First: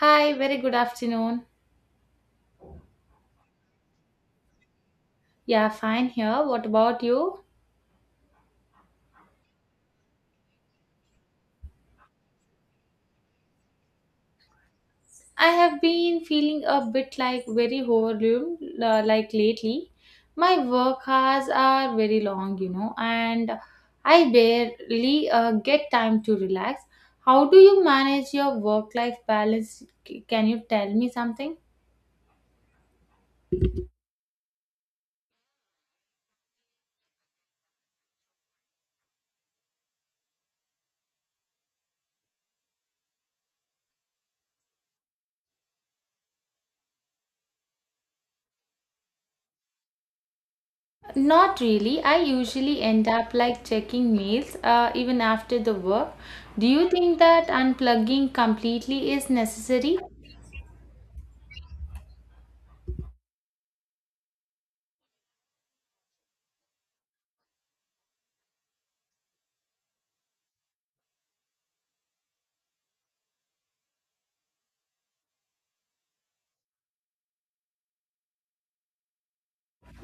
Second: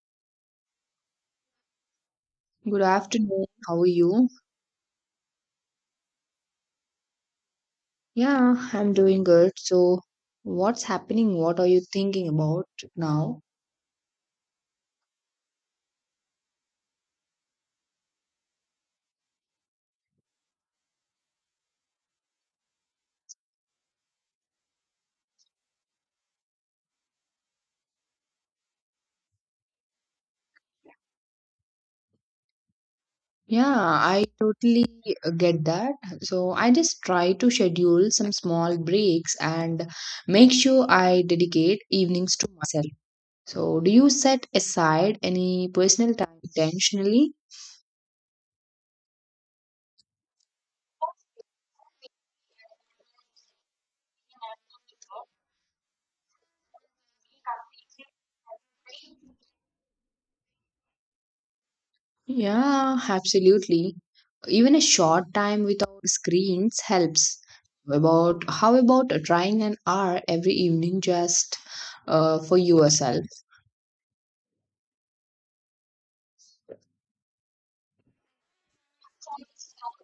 Hi, very good afternoon. Good afternoon. How are you? Yeah, fine here. What about you? Yeah, I'm doing good. So, what's happening? What are you thinking about now? I have been feeling a bit like very overwhelmed like lately. My work hours are very long, you know, and I barely get time to relax. How do you manage your work-life balance? Can you tell me something? Yeah, I totally get that. So, I just try to schedule some small breaks and make sure I dedicate evenings to myself. So, do you set aside any personal time intentionally? Not really. I usually end up like checking mails even after the work. Do you think that unplugging completely is necessary? Yeah, absolutely. Even a short time without screens helps. About how about trying an hour every evening just for yourself?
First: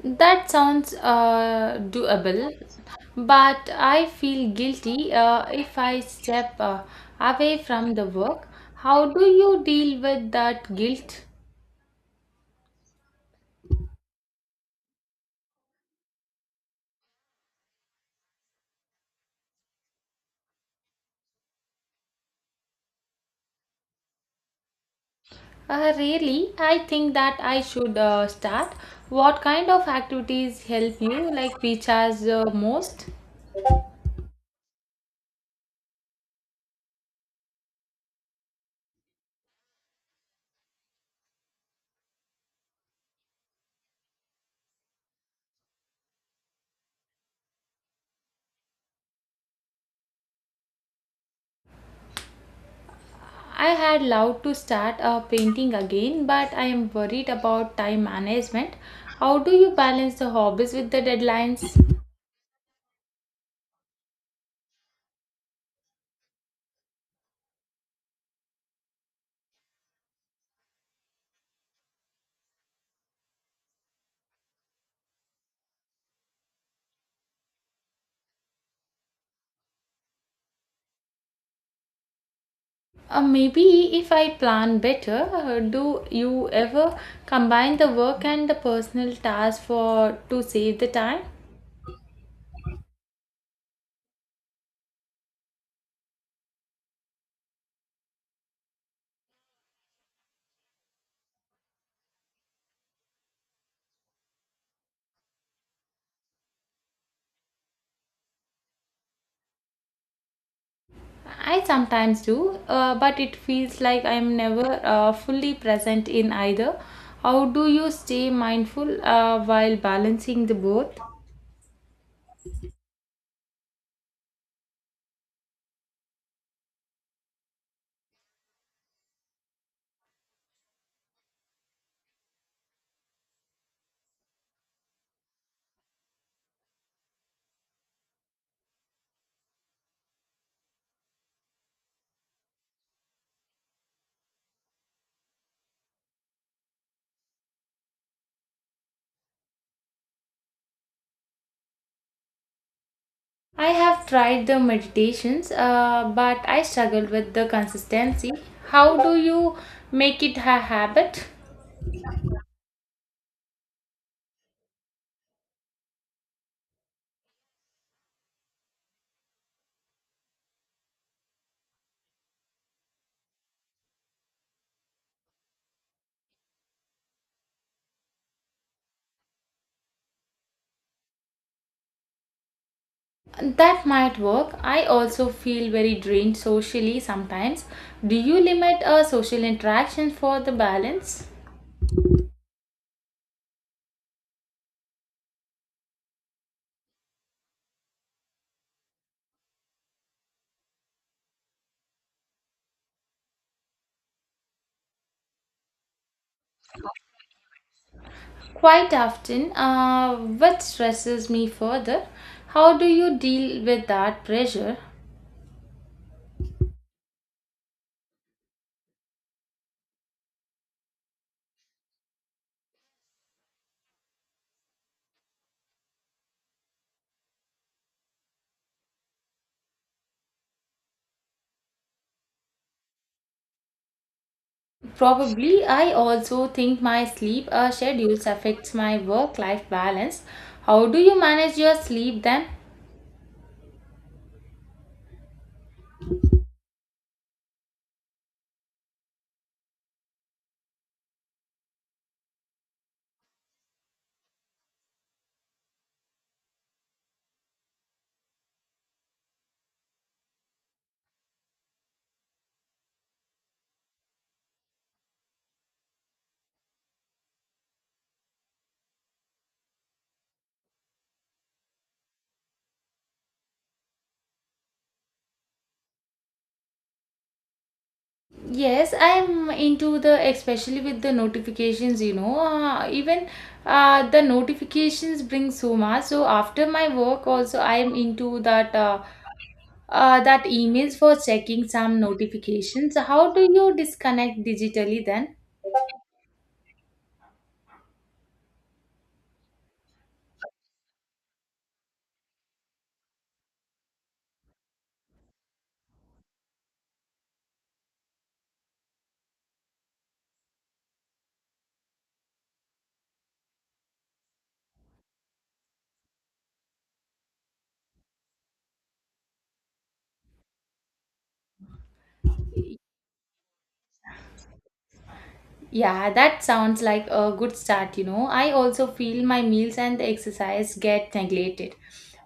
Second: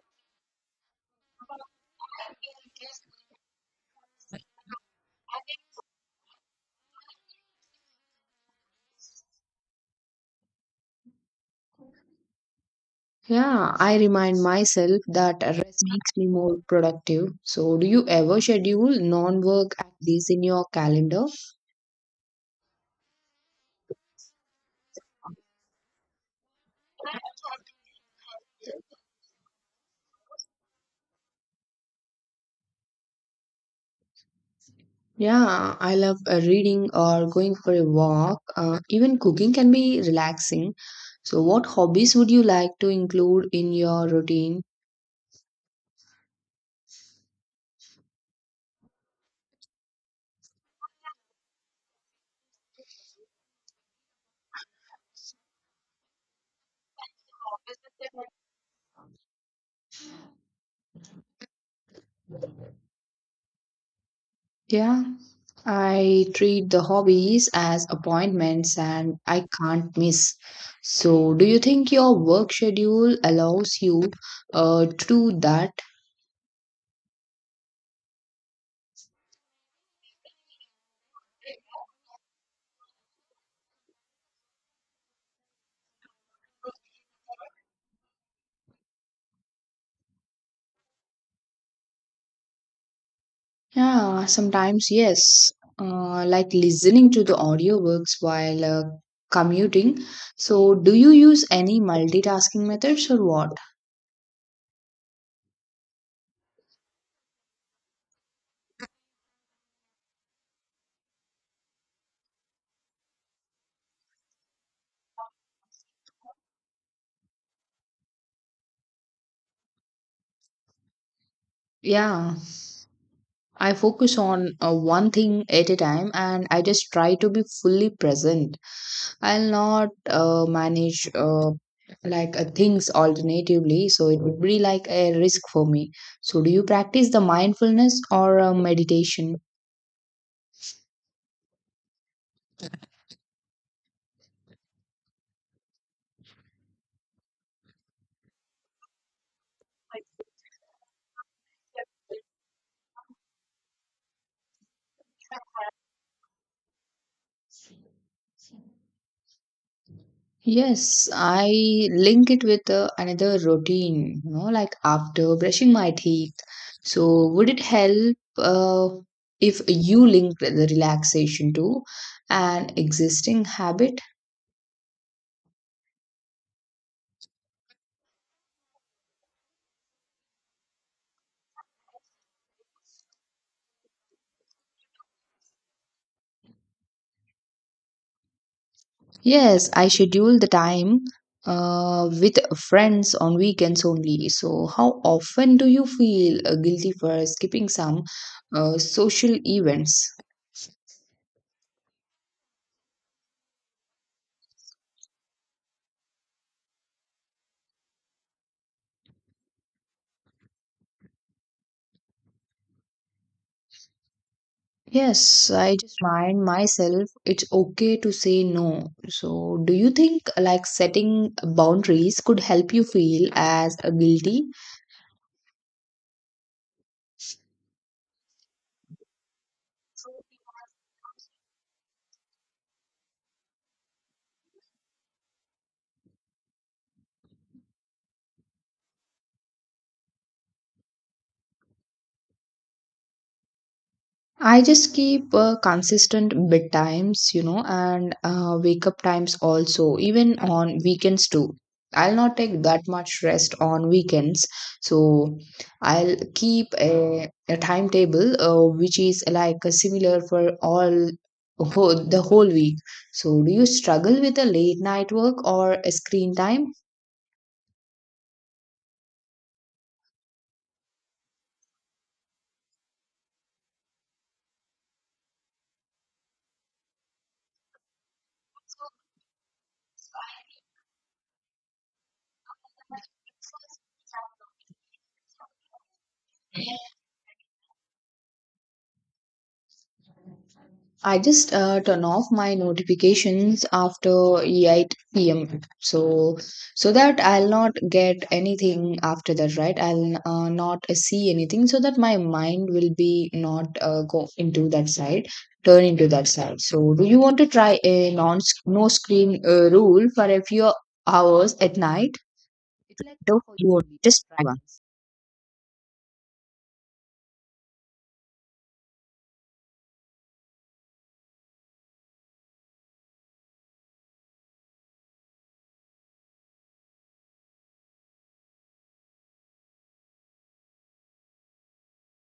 That sounds doable, but I feel guilty if I step away from the work. How do you deal with that guilt? Yeah, I remind myself that rest makes me more productive. So, do you ever schedule non-work activities in your calendar? Really, I think that I should start. What kind of activities help you, like recharge most? Yeah, I love reading or going for a walk. Even cooking can be relaxing. So, what hobbies would you like to include in your routine? I had loved to start painting again, but I am worried about time management. How do you balance the hobbies with the deadlines? Yeah. I treat the hobbies as appointments and I can't miss. So, do you think your work schedule allows you to do that? Maybe if I plan better, do you ever combine the work and the personal task for to save the time? Yeah, sometimes yes. Like listening to the audiobooks while commuting. So, do you use any multitasking methods or what? I sometimes do, but it feels like I'm never fully present in either. How do you stay mindful while balancing the both? Yeah, I focus on one thing at a time and I just try to be fully present. I'll not manage things alternatively, so it would be like a risk for me. So, do you practice the mindfulness or meditation? I have tried the meditations, but I struggled with the consistency. How do you make it a Yes, habit? I link it with another routine, you know, like after brushing my teeth. So, would it help if you link the relaxation to an existing habit? That might work. I also feel very drained socially sometimes. Do you limit social Yes, I interaction schedule for the the time balance? With friends on weekends only. So, how often do you feel guilty for skipping some social events? Quite often. What stresses me further? How do you deal with that pressure? Yes, I just remind myself it's okay to say no. So, do you think like setting boundaries could help you feel as guilty? Probably, I also think my sleep schedules affects my work life balance. How do you manage your sleep then? I just keep consistent bedtimes, you know, and wake up times also, even on weekends too. I'll not take that much rest on weekends. So I'll keep a timetable which is like similar for all the whole week. So do you struggle with a late night work or a screen time? Yes, I'm into the especially with the notifications, you know, even the notifications bring so much. So after my work also I'm into that that emails for I just checking some turn off my notifications. So, how do notifications you disconnect after digitally 8 then? p.m. So so that I'll not get anything after that, right? I'll not see anything, so that my mind will be not go into that side, turn into that side. So do you want to try a non no screen rule for a few hours at night? It will do for you only. Just try once. Yeah, that sounds like a good start, you know. I also feel my meals and the exercise get neglected.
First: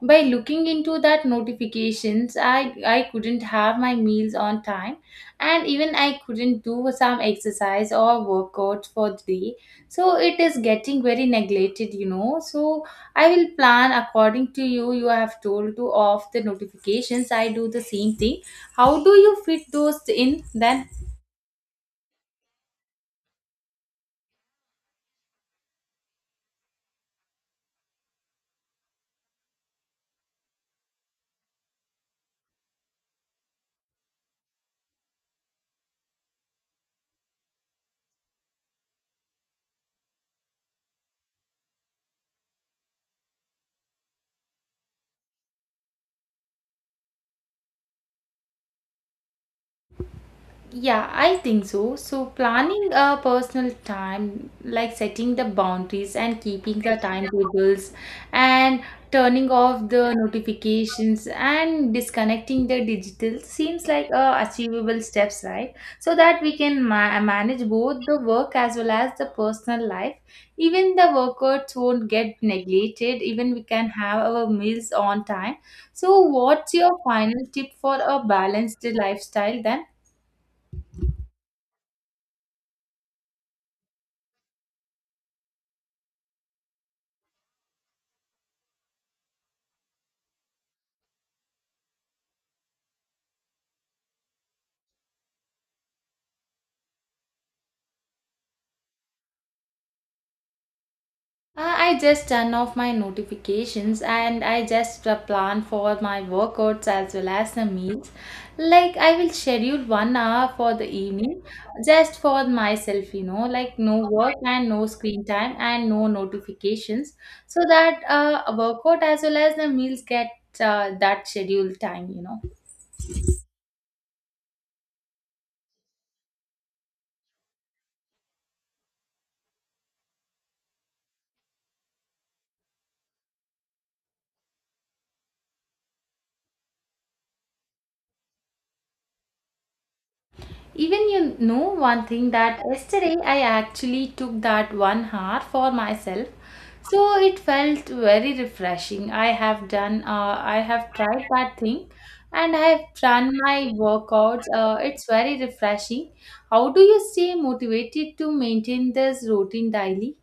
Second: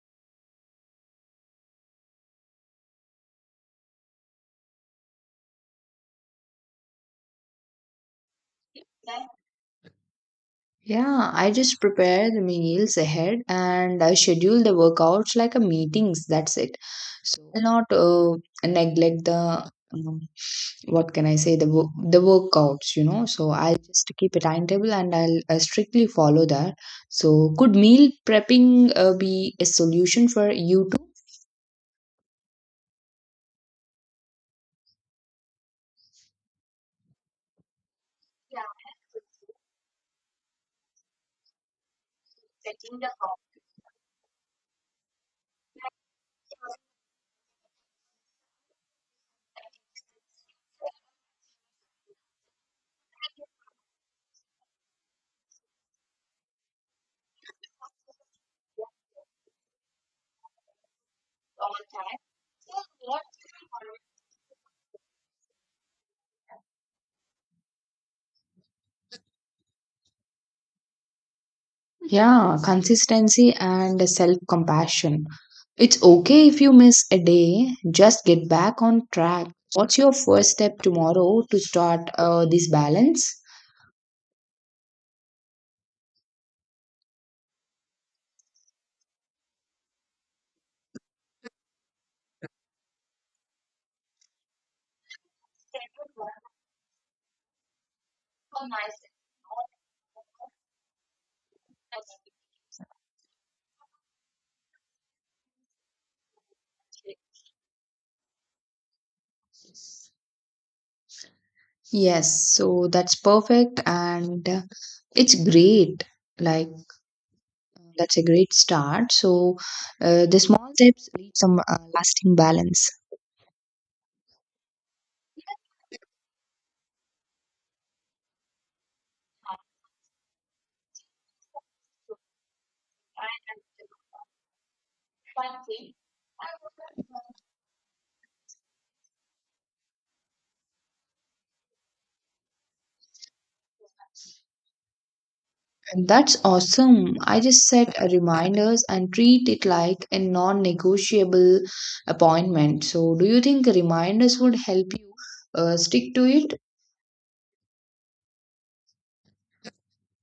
By looking into that notifications, I couldn't have my meals on time and even I couldn't do some exercise or workouts for the day. So it is getting very Yeah, I just neglected, you prepare know. the So meals I ahead will plan and I according schedule to the you. You workouts have like a told to meetings. off the That's it. notifications. So I I'll do the not same thing. How do neglect you the fit those in then? what can I say the the workouts. You know, so I'll just keep a timetable and I'll strictly follow that. So could meal prepping be a solution for you too? Yeah, I think so. So, planning a personal time, like setting the boundaries and keeping the timetables and turning off the notifications and disconnecting the digital seems like achievable steps, right? So that we can manage both the work as well as the personal life. Even the workouts won't get Yeah, neglected, consistency even we can and have self our meals on compassion. time. It's So, okay if you what's your miss a final tip day, for a just get back balanced on track. lifestyle then? What's your first step tomorrow to start this balance? I just turn off my notifications and I just plan for my workouts as well as the meals. Like, I will schedule 1 hour for the evening just Yes, for so myself, that's you know, like perfect no work and and no screen it's time and great. no Like, notifications so that that's a great workout start. as well as So, the meals get the small steps that lead some scheduled time, you lasting know. balance. Even you know one thing that yesterday I actually took that 1 hour for And myself. that's awesome. So I it just felt set a very reminders refreshing. and I treat it have done, like a I have tried that non-negotiable thing and I appointment. have So, do done you think my reminders workouts. would help It's you very refreshing. stick to it? How do you stay motivated to maintain this routine daily?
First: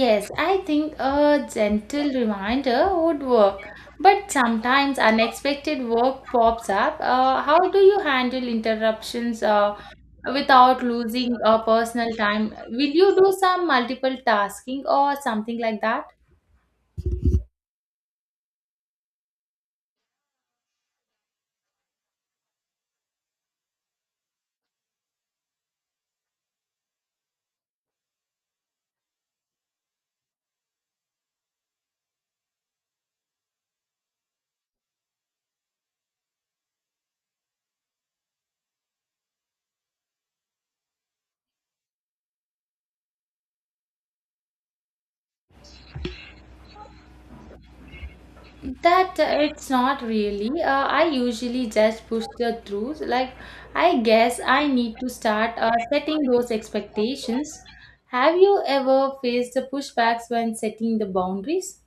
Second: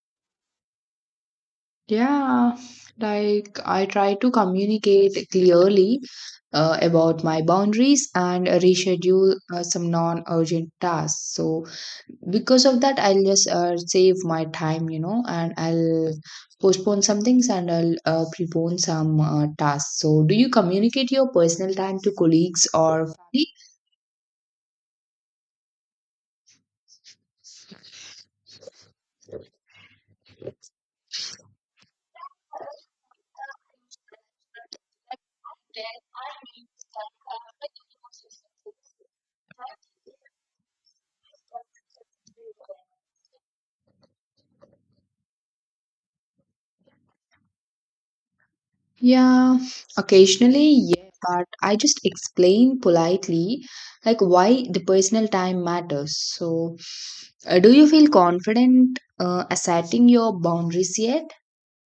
Yes, I think a gentle Yeah, reminder would like work. I try But to sometimes communicate unexpected clearly work pops up. about my How do you boundaries handle and reschedule interruptions some non urgent without tasks. losing So, personal time? because of Will that, you I'll do just some save multiple my tasking time, you or know, and something like that? I'll postpone some things and I'll prepone some tasks. So, do you communicate your personal time to colleagues or family? Yeah, It's not really. occasionally, I yeah, but usually I just just push the explain truth. Like, politely I like guess why I the need to personal start time matters. setting those So, expectations. Do you feel Have you confident ever faced the asserting pushbacks your when boundaries setting the yet? boundaries?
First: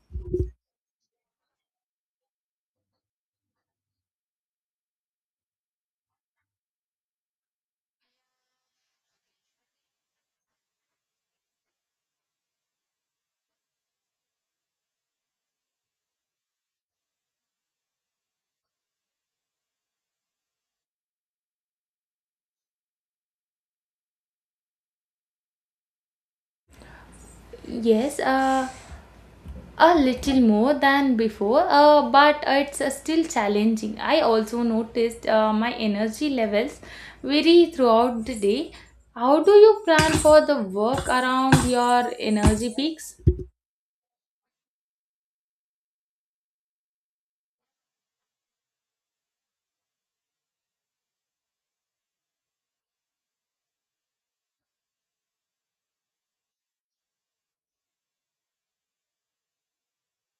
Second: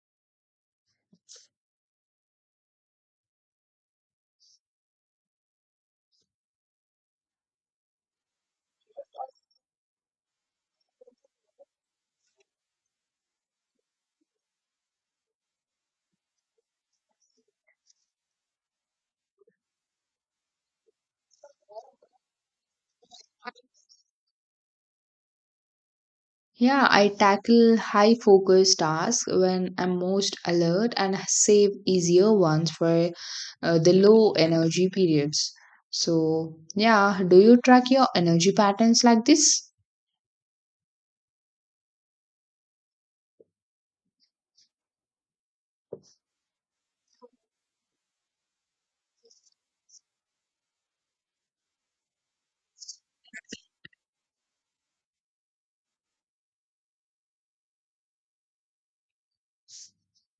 Yeah, I tackle high Yes, focus tasks when a I'm most little more alert and than before, save easier but ones it's for still the challenging. I low also energy noticed periods. My energy So, levels yeah, do you vary track your throughout the energy day. patterns like How do this? you plan for the work around your energy peaks?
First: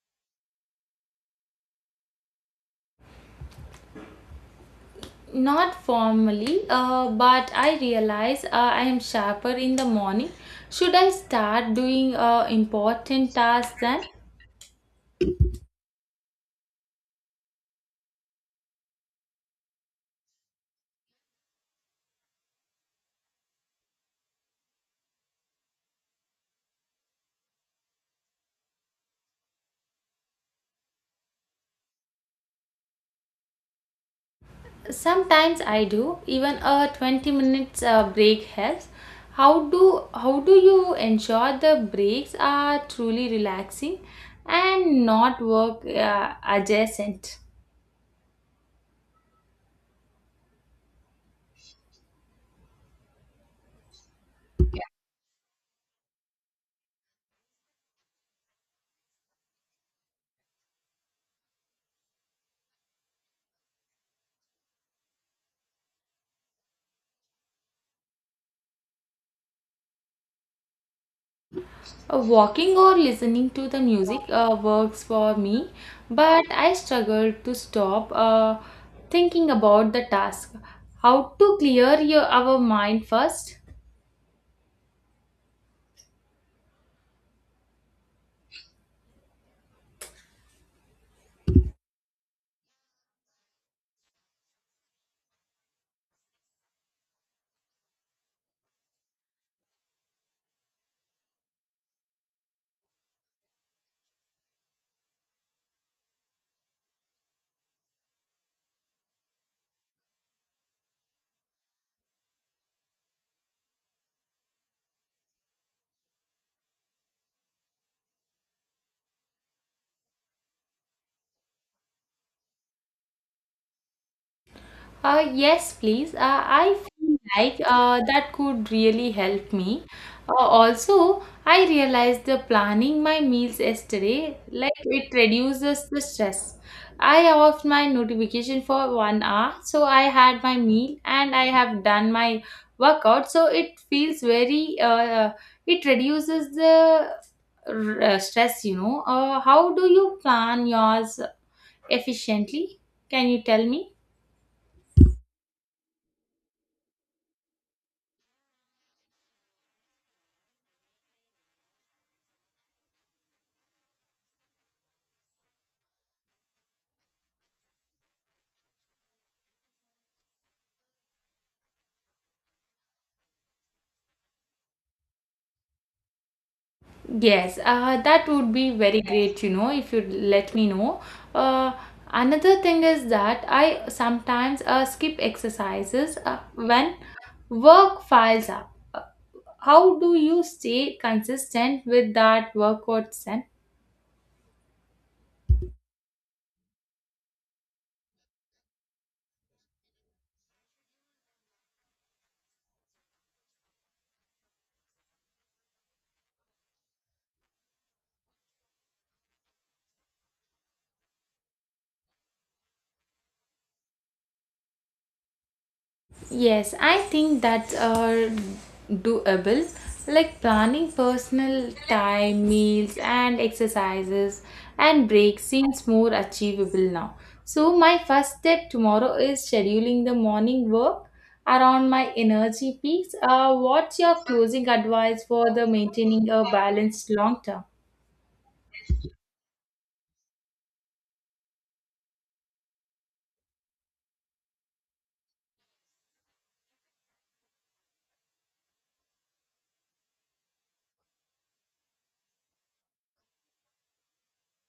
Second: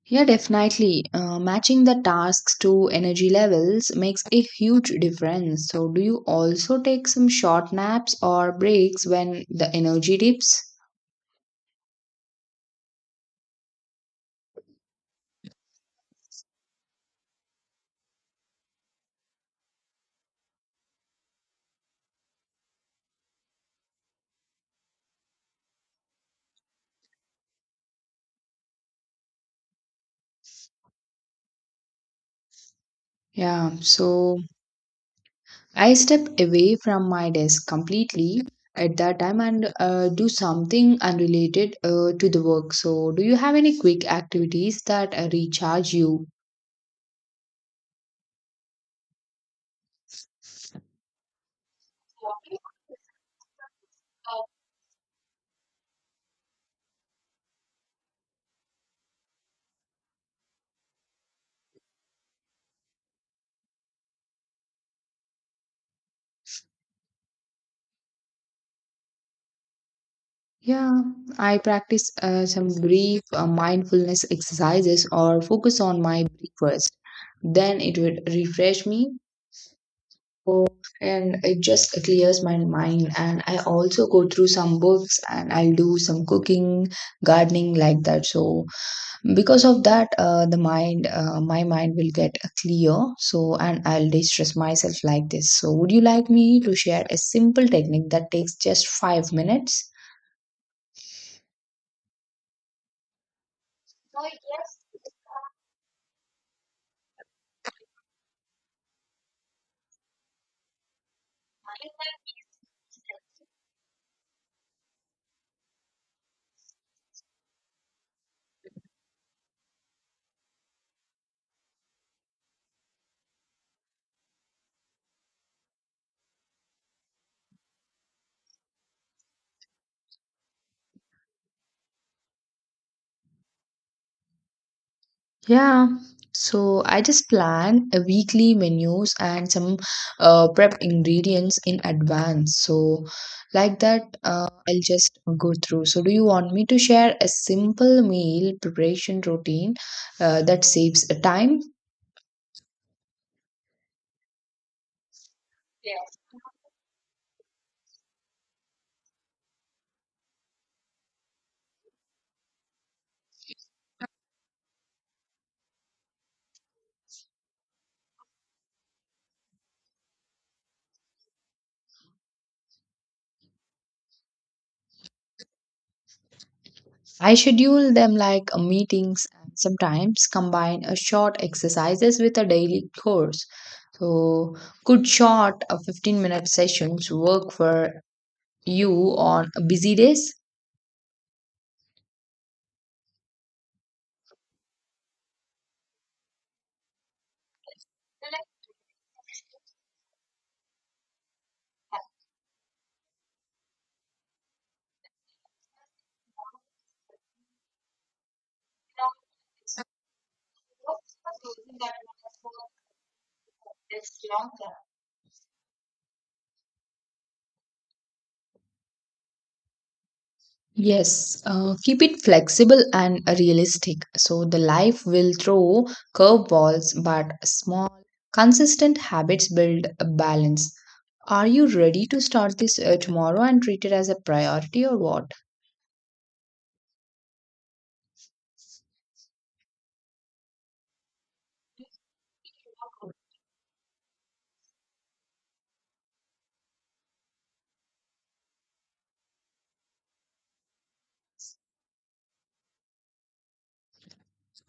Yeah, definitely. Matching the tasks to energy levels makes a huge difference. Not So, do you formally, also take some but short I naps realize or I am breaks when sharper the in the energy morning. dips? Should I start doing important tasks then? Yeah, so Sometimes I I do. step Even away a from my 20 desk minutes completely break helps. at that time and do How do you something ensure the unrelated to breaks the work. are So, do truly you have any relaxing quick activities and that not work recharge you? Adjacent? Yeah, I practice some Walking or brief listening to the music mindfulness works exercises for or me, focus on my but breath I first. struggle to Then it stop would refresh me thinking about the task. oh, How and to it just clear your clears my our mind mind. And I first? also go through some books and I'll do some cooking, gardening like that. So because of that, my mind will get clear. So and I'll distress myself like this. So would you like me to share a simple technique that takes just 5 minutes? Yes, please. I feel like that could really help me. Also, I realized the planning my meals yesterday, like it Yeah, reduces the stress. so I just I off my plan a weekly notification for menus one and hour, some so I had my prepped meal and I ingredients in have done my advance. So, workout. So like it that, feels very. I'll just go through. It So, do you want reduces me to the share a simple meal stress. You know. preparation How routine do you that plan saves yours time? efficiently? Can you tell me? I Yes, schedule them that like would be very meetings great, you and know, if you sometimes let me combine a know. short Uh, exercises with a Another thing daily is course. that I So, sometimes could skip short exercises 15 minute when sessions work for work files up. You on busy How do days? you stay consistent with that workout then? Choosing that one for this long term. Yes, I think that's doable. Like planning Yes, personal keep it time, flexible meals, and and realistic. exercises So the life and will breaks seems throw more achievable curveballs, now. but So, small, my first step consistent tomorrow is habits build a scheduling the morning balance. work Are you around ready my to start this energy peaks. tomorrow and treat it What's as your a closing priority or advice what? for the maintaining a balanced long term?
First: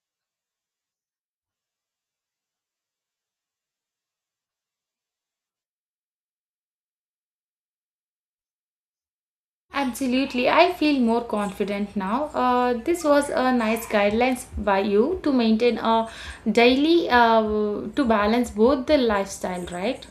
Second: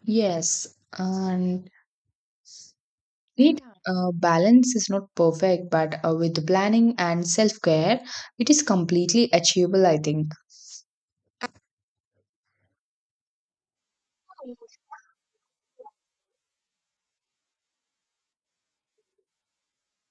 Yes, and need balance is not perfect, but with planning and self care, it is completely achievable, I think. Absolutely, I feel more confident now. This was a nice guidelines by you to maintain a daily to balance both the lifestyle, right?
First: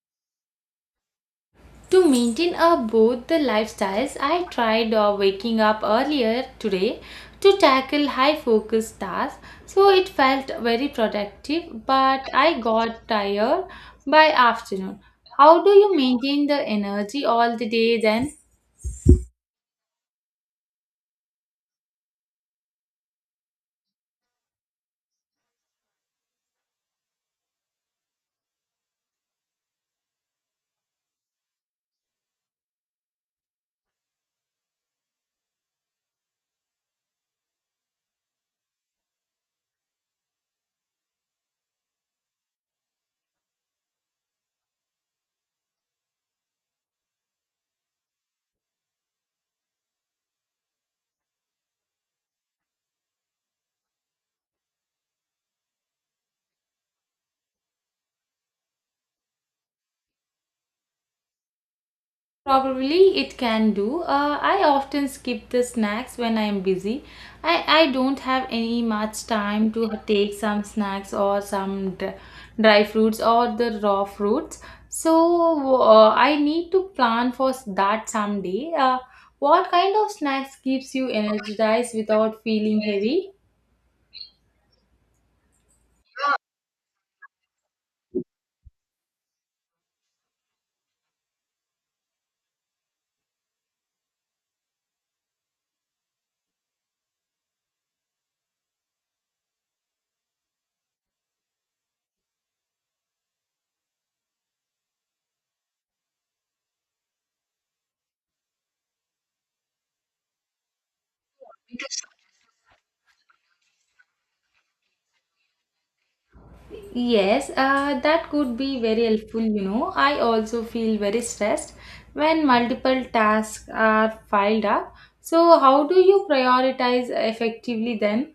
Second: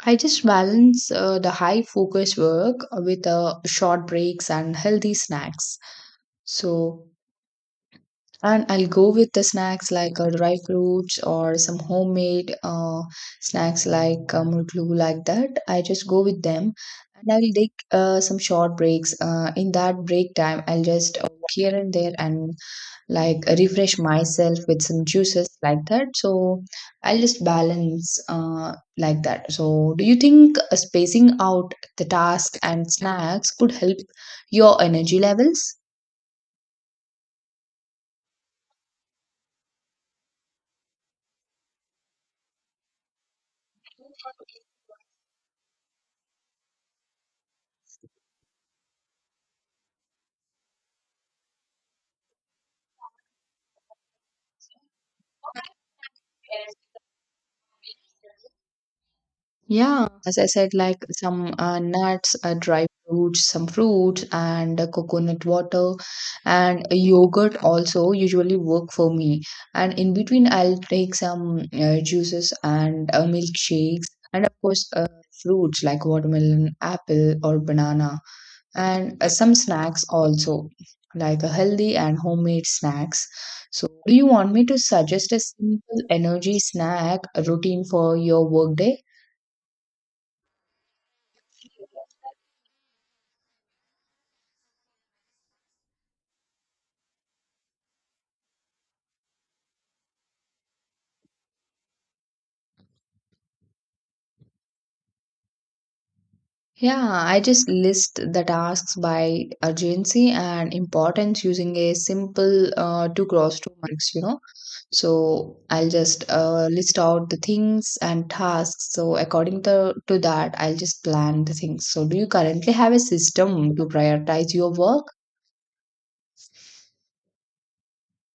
I just balance the high To focus maintain work with both the short lifestyles, I breaks and tried healthy waking snacks. up earlier today So, to tackle high and I'll focus go with tasks. the snacks So it like felt dry very fruits or some productive, but homemade I got tired snacks by like murklu, afternoon. like that. How do I you just go with maintain the them energy and I'll all the take day then? some short breaks. In that break time, I'll just walk here and there and refresh myself with some juices like that. So I'll just balance like that. So do you think spacing out the task and snacks could help your energy levels? Yeah, as I said, like some nuts, dry Probably it fruits, some can do. fruits, I and often coconut skip the water, snacks when I am and busy. yogurt I also don't have usually any work for much me. time And to in take between, some I'll snacks take or some juices dry and fruits or the raw milkshakes, and of fruits. course, So fruits like I need watermelon, to plan apple, for or that banana, someday. And some What kind snacks of snacks also, keeps you like a energized healthy and without homemade feeling snacks. heavy? So, do you want me to suggest a simple energy snack routine for your workday? Yeah, I just list the tasks by urgency and importance using a simple two cross two marks, you know. So I'll just list out the Yes, things that and could be tasks. very So helpful, you according know. to, to I that, also I'll feel just very plan the stressed things. So do you when currently have a multiple tasks system to are prioritize piled your up. work? So, how do you prioritize effectively then?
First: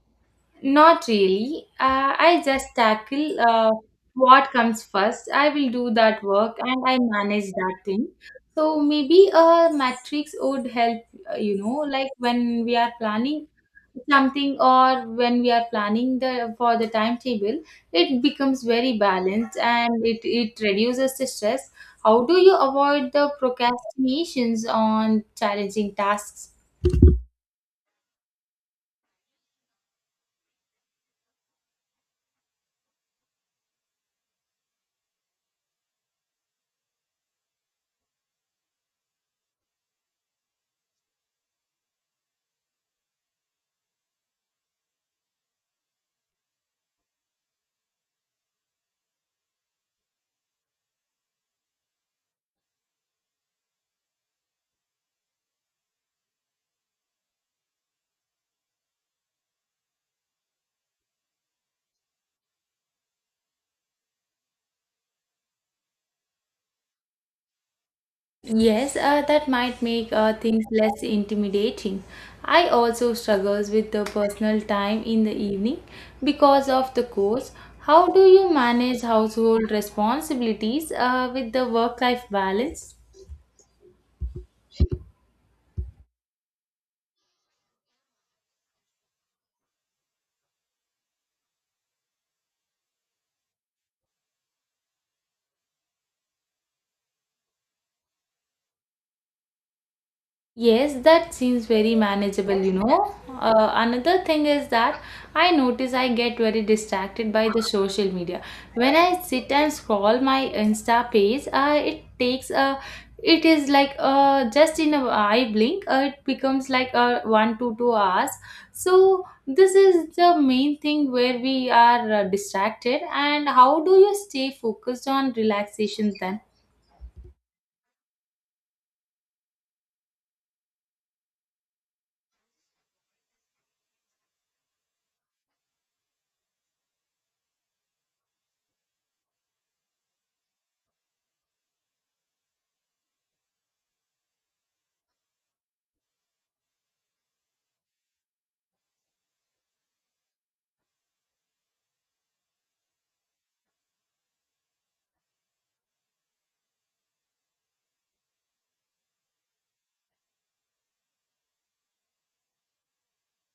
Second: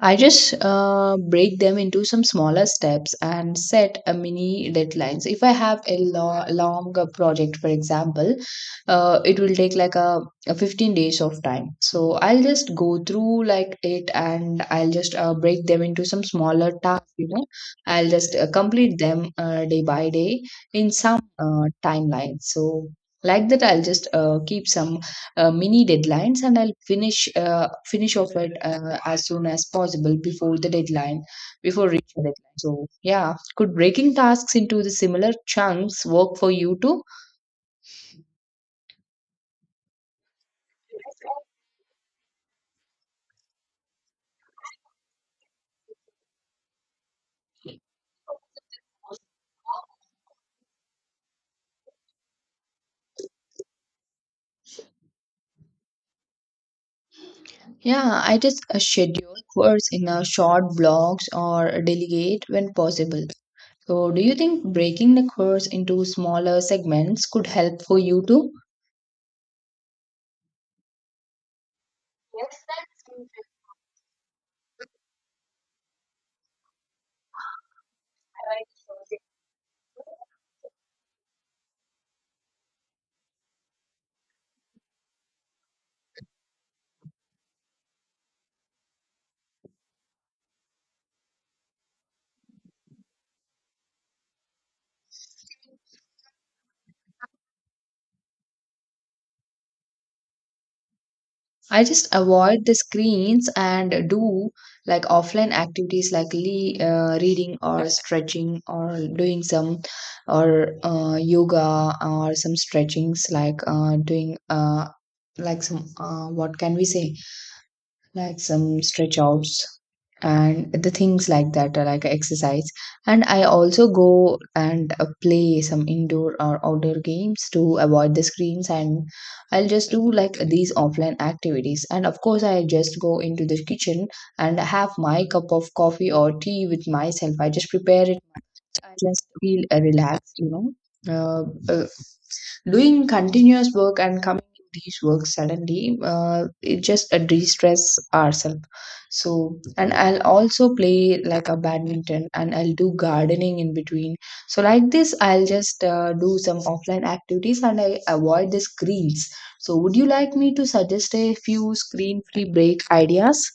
I just Not break really. them into some I smaller just steps tackle and set a what mini comes deadlines. first. If I I will have do a that work and long I manage project, for that thing. example, So maybe it will a take like a, matrix a would 15 help, days of you time. know, like So I'll when just we are go through planning like it something and I'll or just when we are break them into planning some the smaller for the tasks, you know. timetable, I'll it just becomes very complete them balanced day and by it, day it in reduces some the stress. How do timeline. you So avoid the like that, I'll just procrastinations keep some on mini challenging deadlines tasks? and I'll finish off it as soon as possible before reaching the deadline. So yeah, could breaking tasks into the similar chunks work for you too? Yeah, I just schedule works in a short blocks or delegate when possible. So do you think breaking the course into smaller segments could help for you too? Yes, that might make things less intimidating. I also struggles with the personal time in the evening because of the course. How do you manage household responsibilities with the work-life balance? Yes, that seems I very just manageable, avoid you the know. screens and Another thing do is that like offline I notice I activities like get very distracted by reading the or social media. stretching When or I doing sit and some scroll my or Insta page, yoga it or takes some a stretchings it like is like doing just in a eye like blink, some it what becomes can we like say, 1 to 2 hours. like some stretch So outs this is the and main the thing things where like we that, like are exercise. distracted. And I And how also do you go stay and focused on play some relaxation indoor then? or outdoor games to avoid the screens, and I'll just do like these offline activities. And of course I just go into the kitchen and have my cup of coffee or tea with myself. I just prepare it, I just feel relaxed, you know. uh, uh, Doing continuous work and coming to these works suddenly, it just de-stress ourselves. So and I'll also play like a badminton and I'll do gardening in between. So like this, I'll just do some offline activities and I avoid the screens. So would you like me to suggest a few screen free break ideas?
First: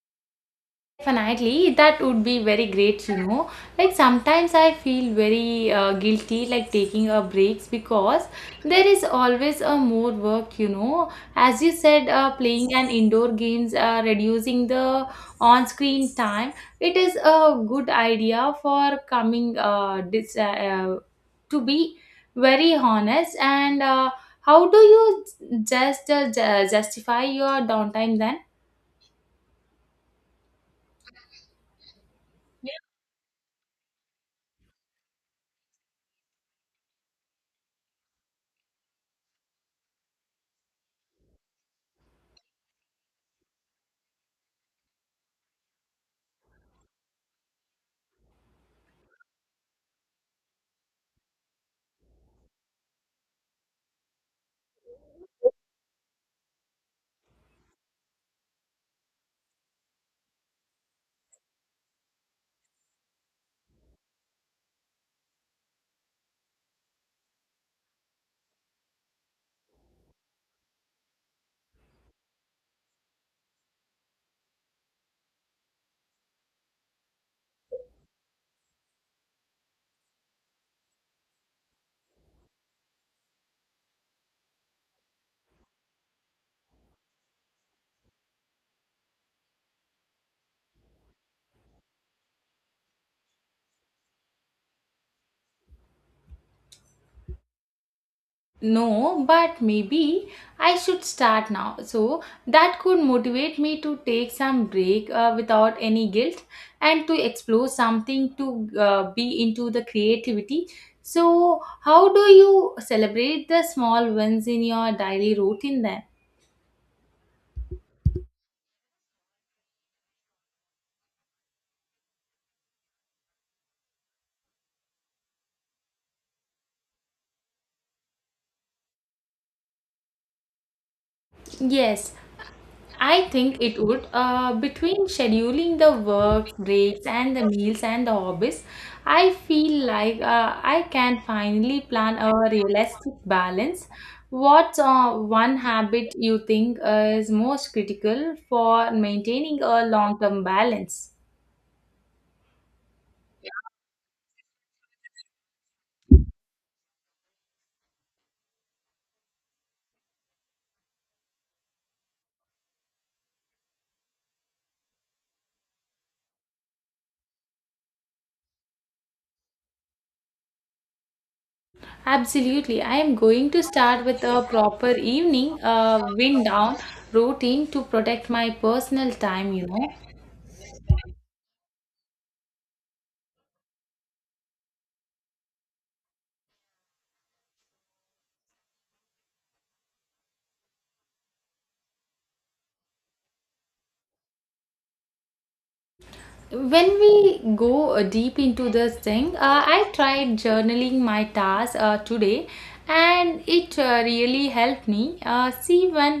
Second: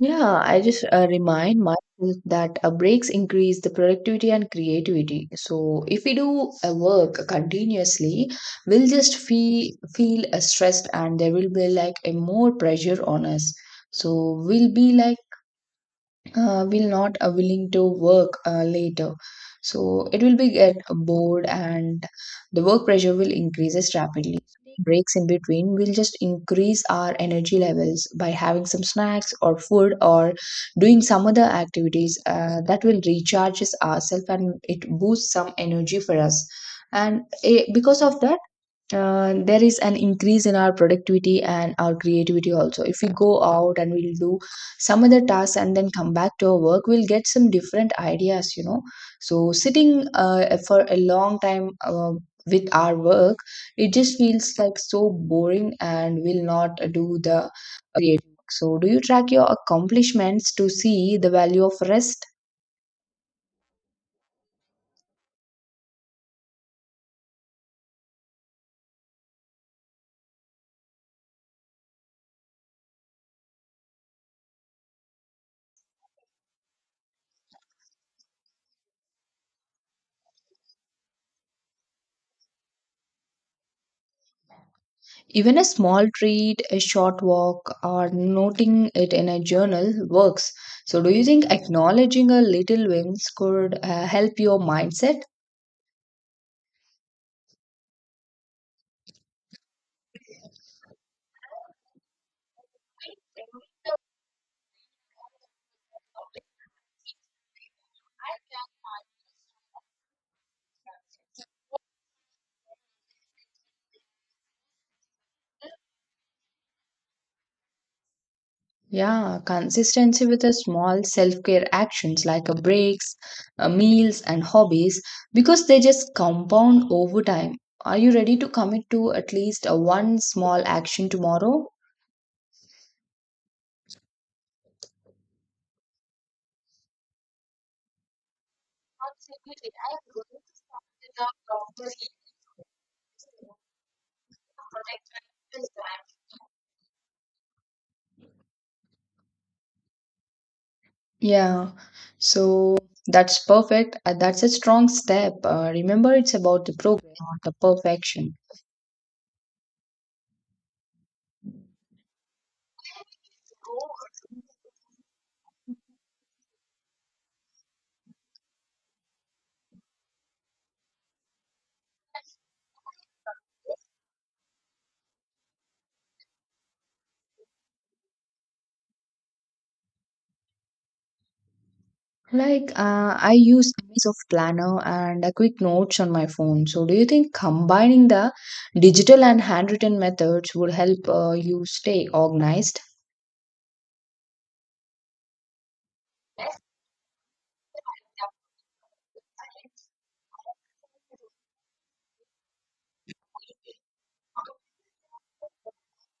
Yeah, I just remind Definitely, that myself would be that very breaks great, you know. increase the Like productivity and sometimes I feel creativity. very So if we guilty do like a taking work a breaks because continuously, there we'll is just always a more feel work, you stressed, know. and there will As be you like said, a more playing an pressure on indoor us. games, So reducing we'll be the like on-screen time, will it not is a willing to good work idea for later, coming so it will be get uh, bored to be and the very work pressure will honest. And increases rapidly. how do Breaks you in between will just just increase our justify energy your levels downtime by then? having some snacks or food or doing some other activities that will recharges ourselves and it boosts some energy for us. And because of that, there is an increase in our productivity and our creativity also. If we go out and we'll do some other tasks and then come back to our work, we'll get some different ideas, you know. So sitting for a long time with our work, it just feels like so boring and will not do the creative work. So do you track your accomplishments to see the value of rest? Even a small treat, a short walk, or noting it in a journal works. So, do you think acknowledging a little wins could help your mindset? No, but maybe I should start now. So that could motivate me to take some break without any guilt and to explore something to be into the creativity. So, how do you celebrate the small wins in your daily routine then? Yeah, consistency with a small self-care actions like a breaks, meals, and hobbies, because they just compound over time. Are you ready to commit to at least a one small action tomorrow? Yes, I think it would. Between scheduling the work breaks and the meals and the hobbies, I feel like I can finally plan a realistic balance. What's one habit you think is most critical for maintaining a long term balance? Yeah, so that's perfect. That's a strong step. Remember, it's about the progress, not the perfection. Absolutely. I am going to start with a proper evening wind down routine to protect my personal time, you know. Like, I use image of planner and a quick notes on my phone. So, do you think combining the digital and handwritten methods would help you stay organized? When we go deep into this thing, I tried journaling my tasks today and it really helped me see when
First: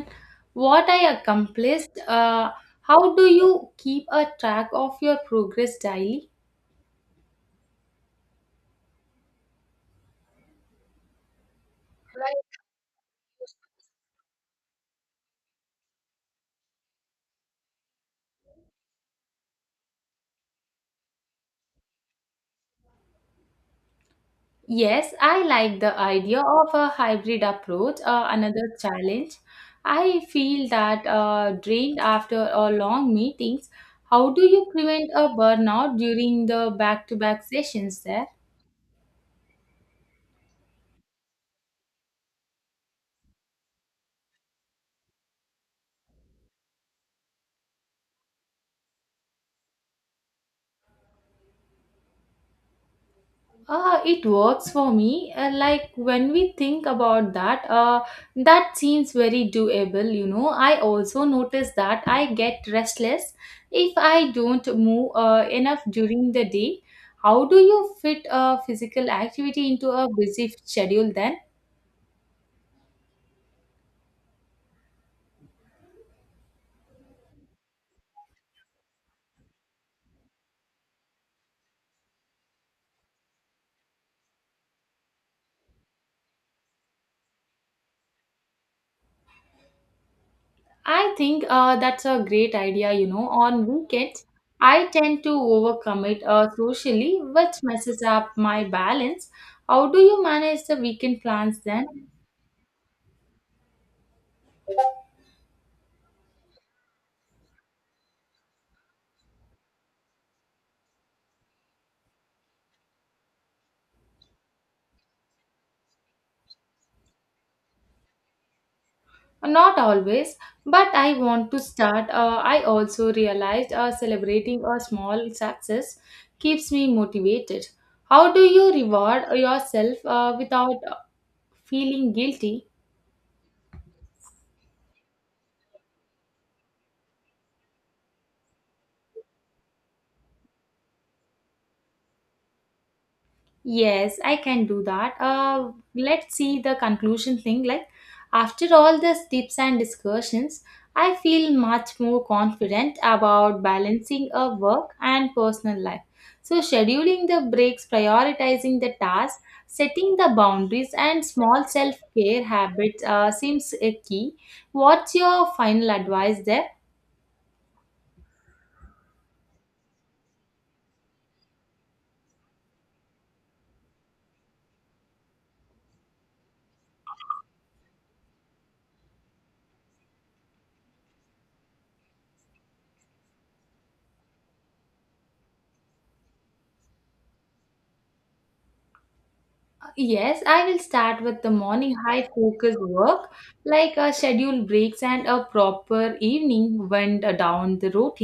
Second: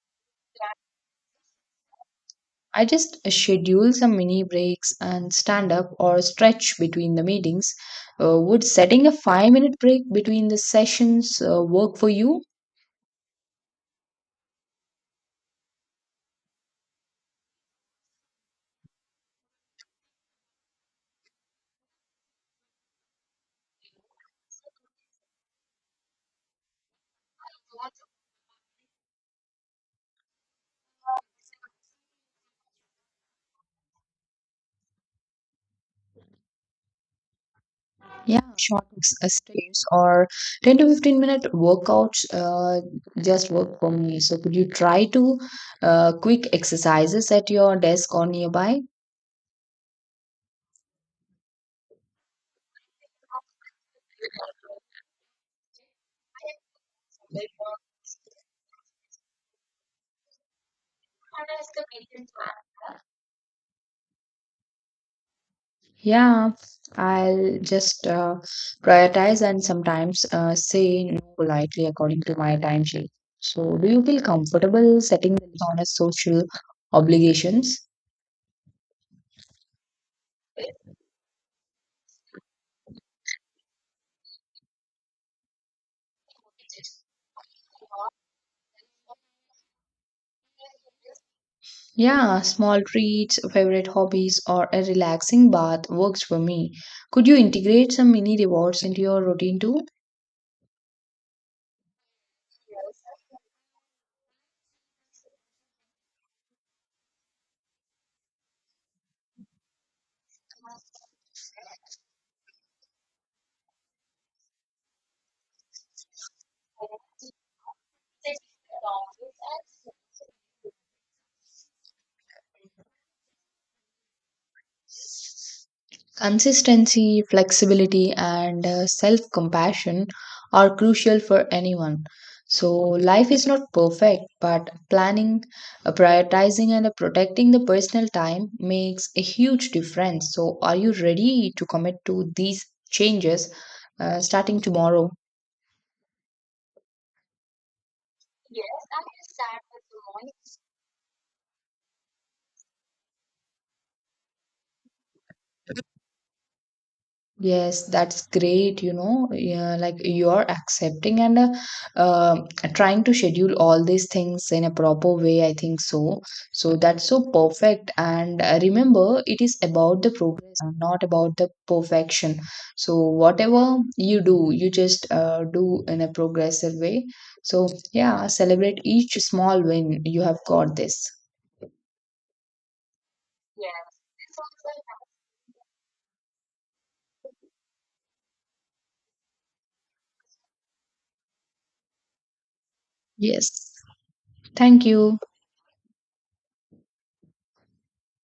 what I accomplished I how just do you schedule keep some a mini track breaks of your and stand progress up daily? or stretch between the meetings. Would setting a 5 minute break between the sessions work for you? Yes, I like the idea of a hybrid approach. Another challenge, I feel that drained after a long meetings. How do you prevent a burnout during the back to back sessions there? Yeah, stays or 10 to 15 minute workouts just work for me. So, could you try to quick exercises at your desk or nearby? It works for me. Like when we think about that, that seems very doable, you know. I also notice that I get restless if I don't move enough during the Yeah, day. How do I'll you just fit a physical prioritize and activity into a sometimes busy say schedule no then? politely according to my timesheet. So, do you feel comfortable setting limits on a social obligations? I think that's a Yeah, great small idea, you know. treats, On favorite weekends, hobbies, or a I tend to relaxing bath works overcommit for me. socially, Could you which integrate messes some up mini my rewards into your balance. routine too? How do you manage the weekend plans then? Not always, but I want to start. I also realized celebrating a small success keeps me Consistency, motivated. flexibility, How do and you self reward yourself compassion are without crucial for anyone. feeling guilty? So, life is not perfect, but planning, prioritizing, and protecting the personal time makes a huge difference. So, are you ready to commit to these changes Yes, I starting can do tomorrow? that. Let's see the conclusion thing. Like, after all these tips and discussions, I feel much more confident about balancing a work and personal life. So, scheduling the Yes, breaks, that's great. prioritizing You the know, tasks, yeah, like setting the you're boundaries, accepting and and small self uh, care trying habits to schedule seems all a these key. things in a proper What's way. your I think final so. advice there? So that's so perfect. And remember, it is about the progress, and not about the perfection. So whatever you do, you just do in a progressive way. So yeah, celebrate each small win. You have got this. Yes, I will start with the morning high focus work, Yes. like a scheduled Thank breaks you. and a proper evening went down the routine.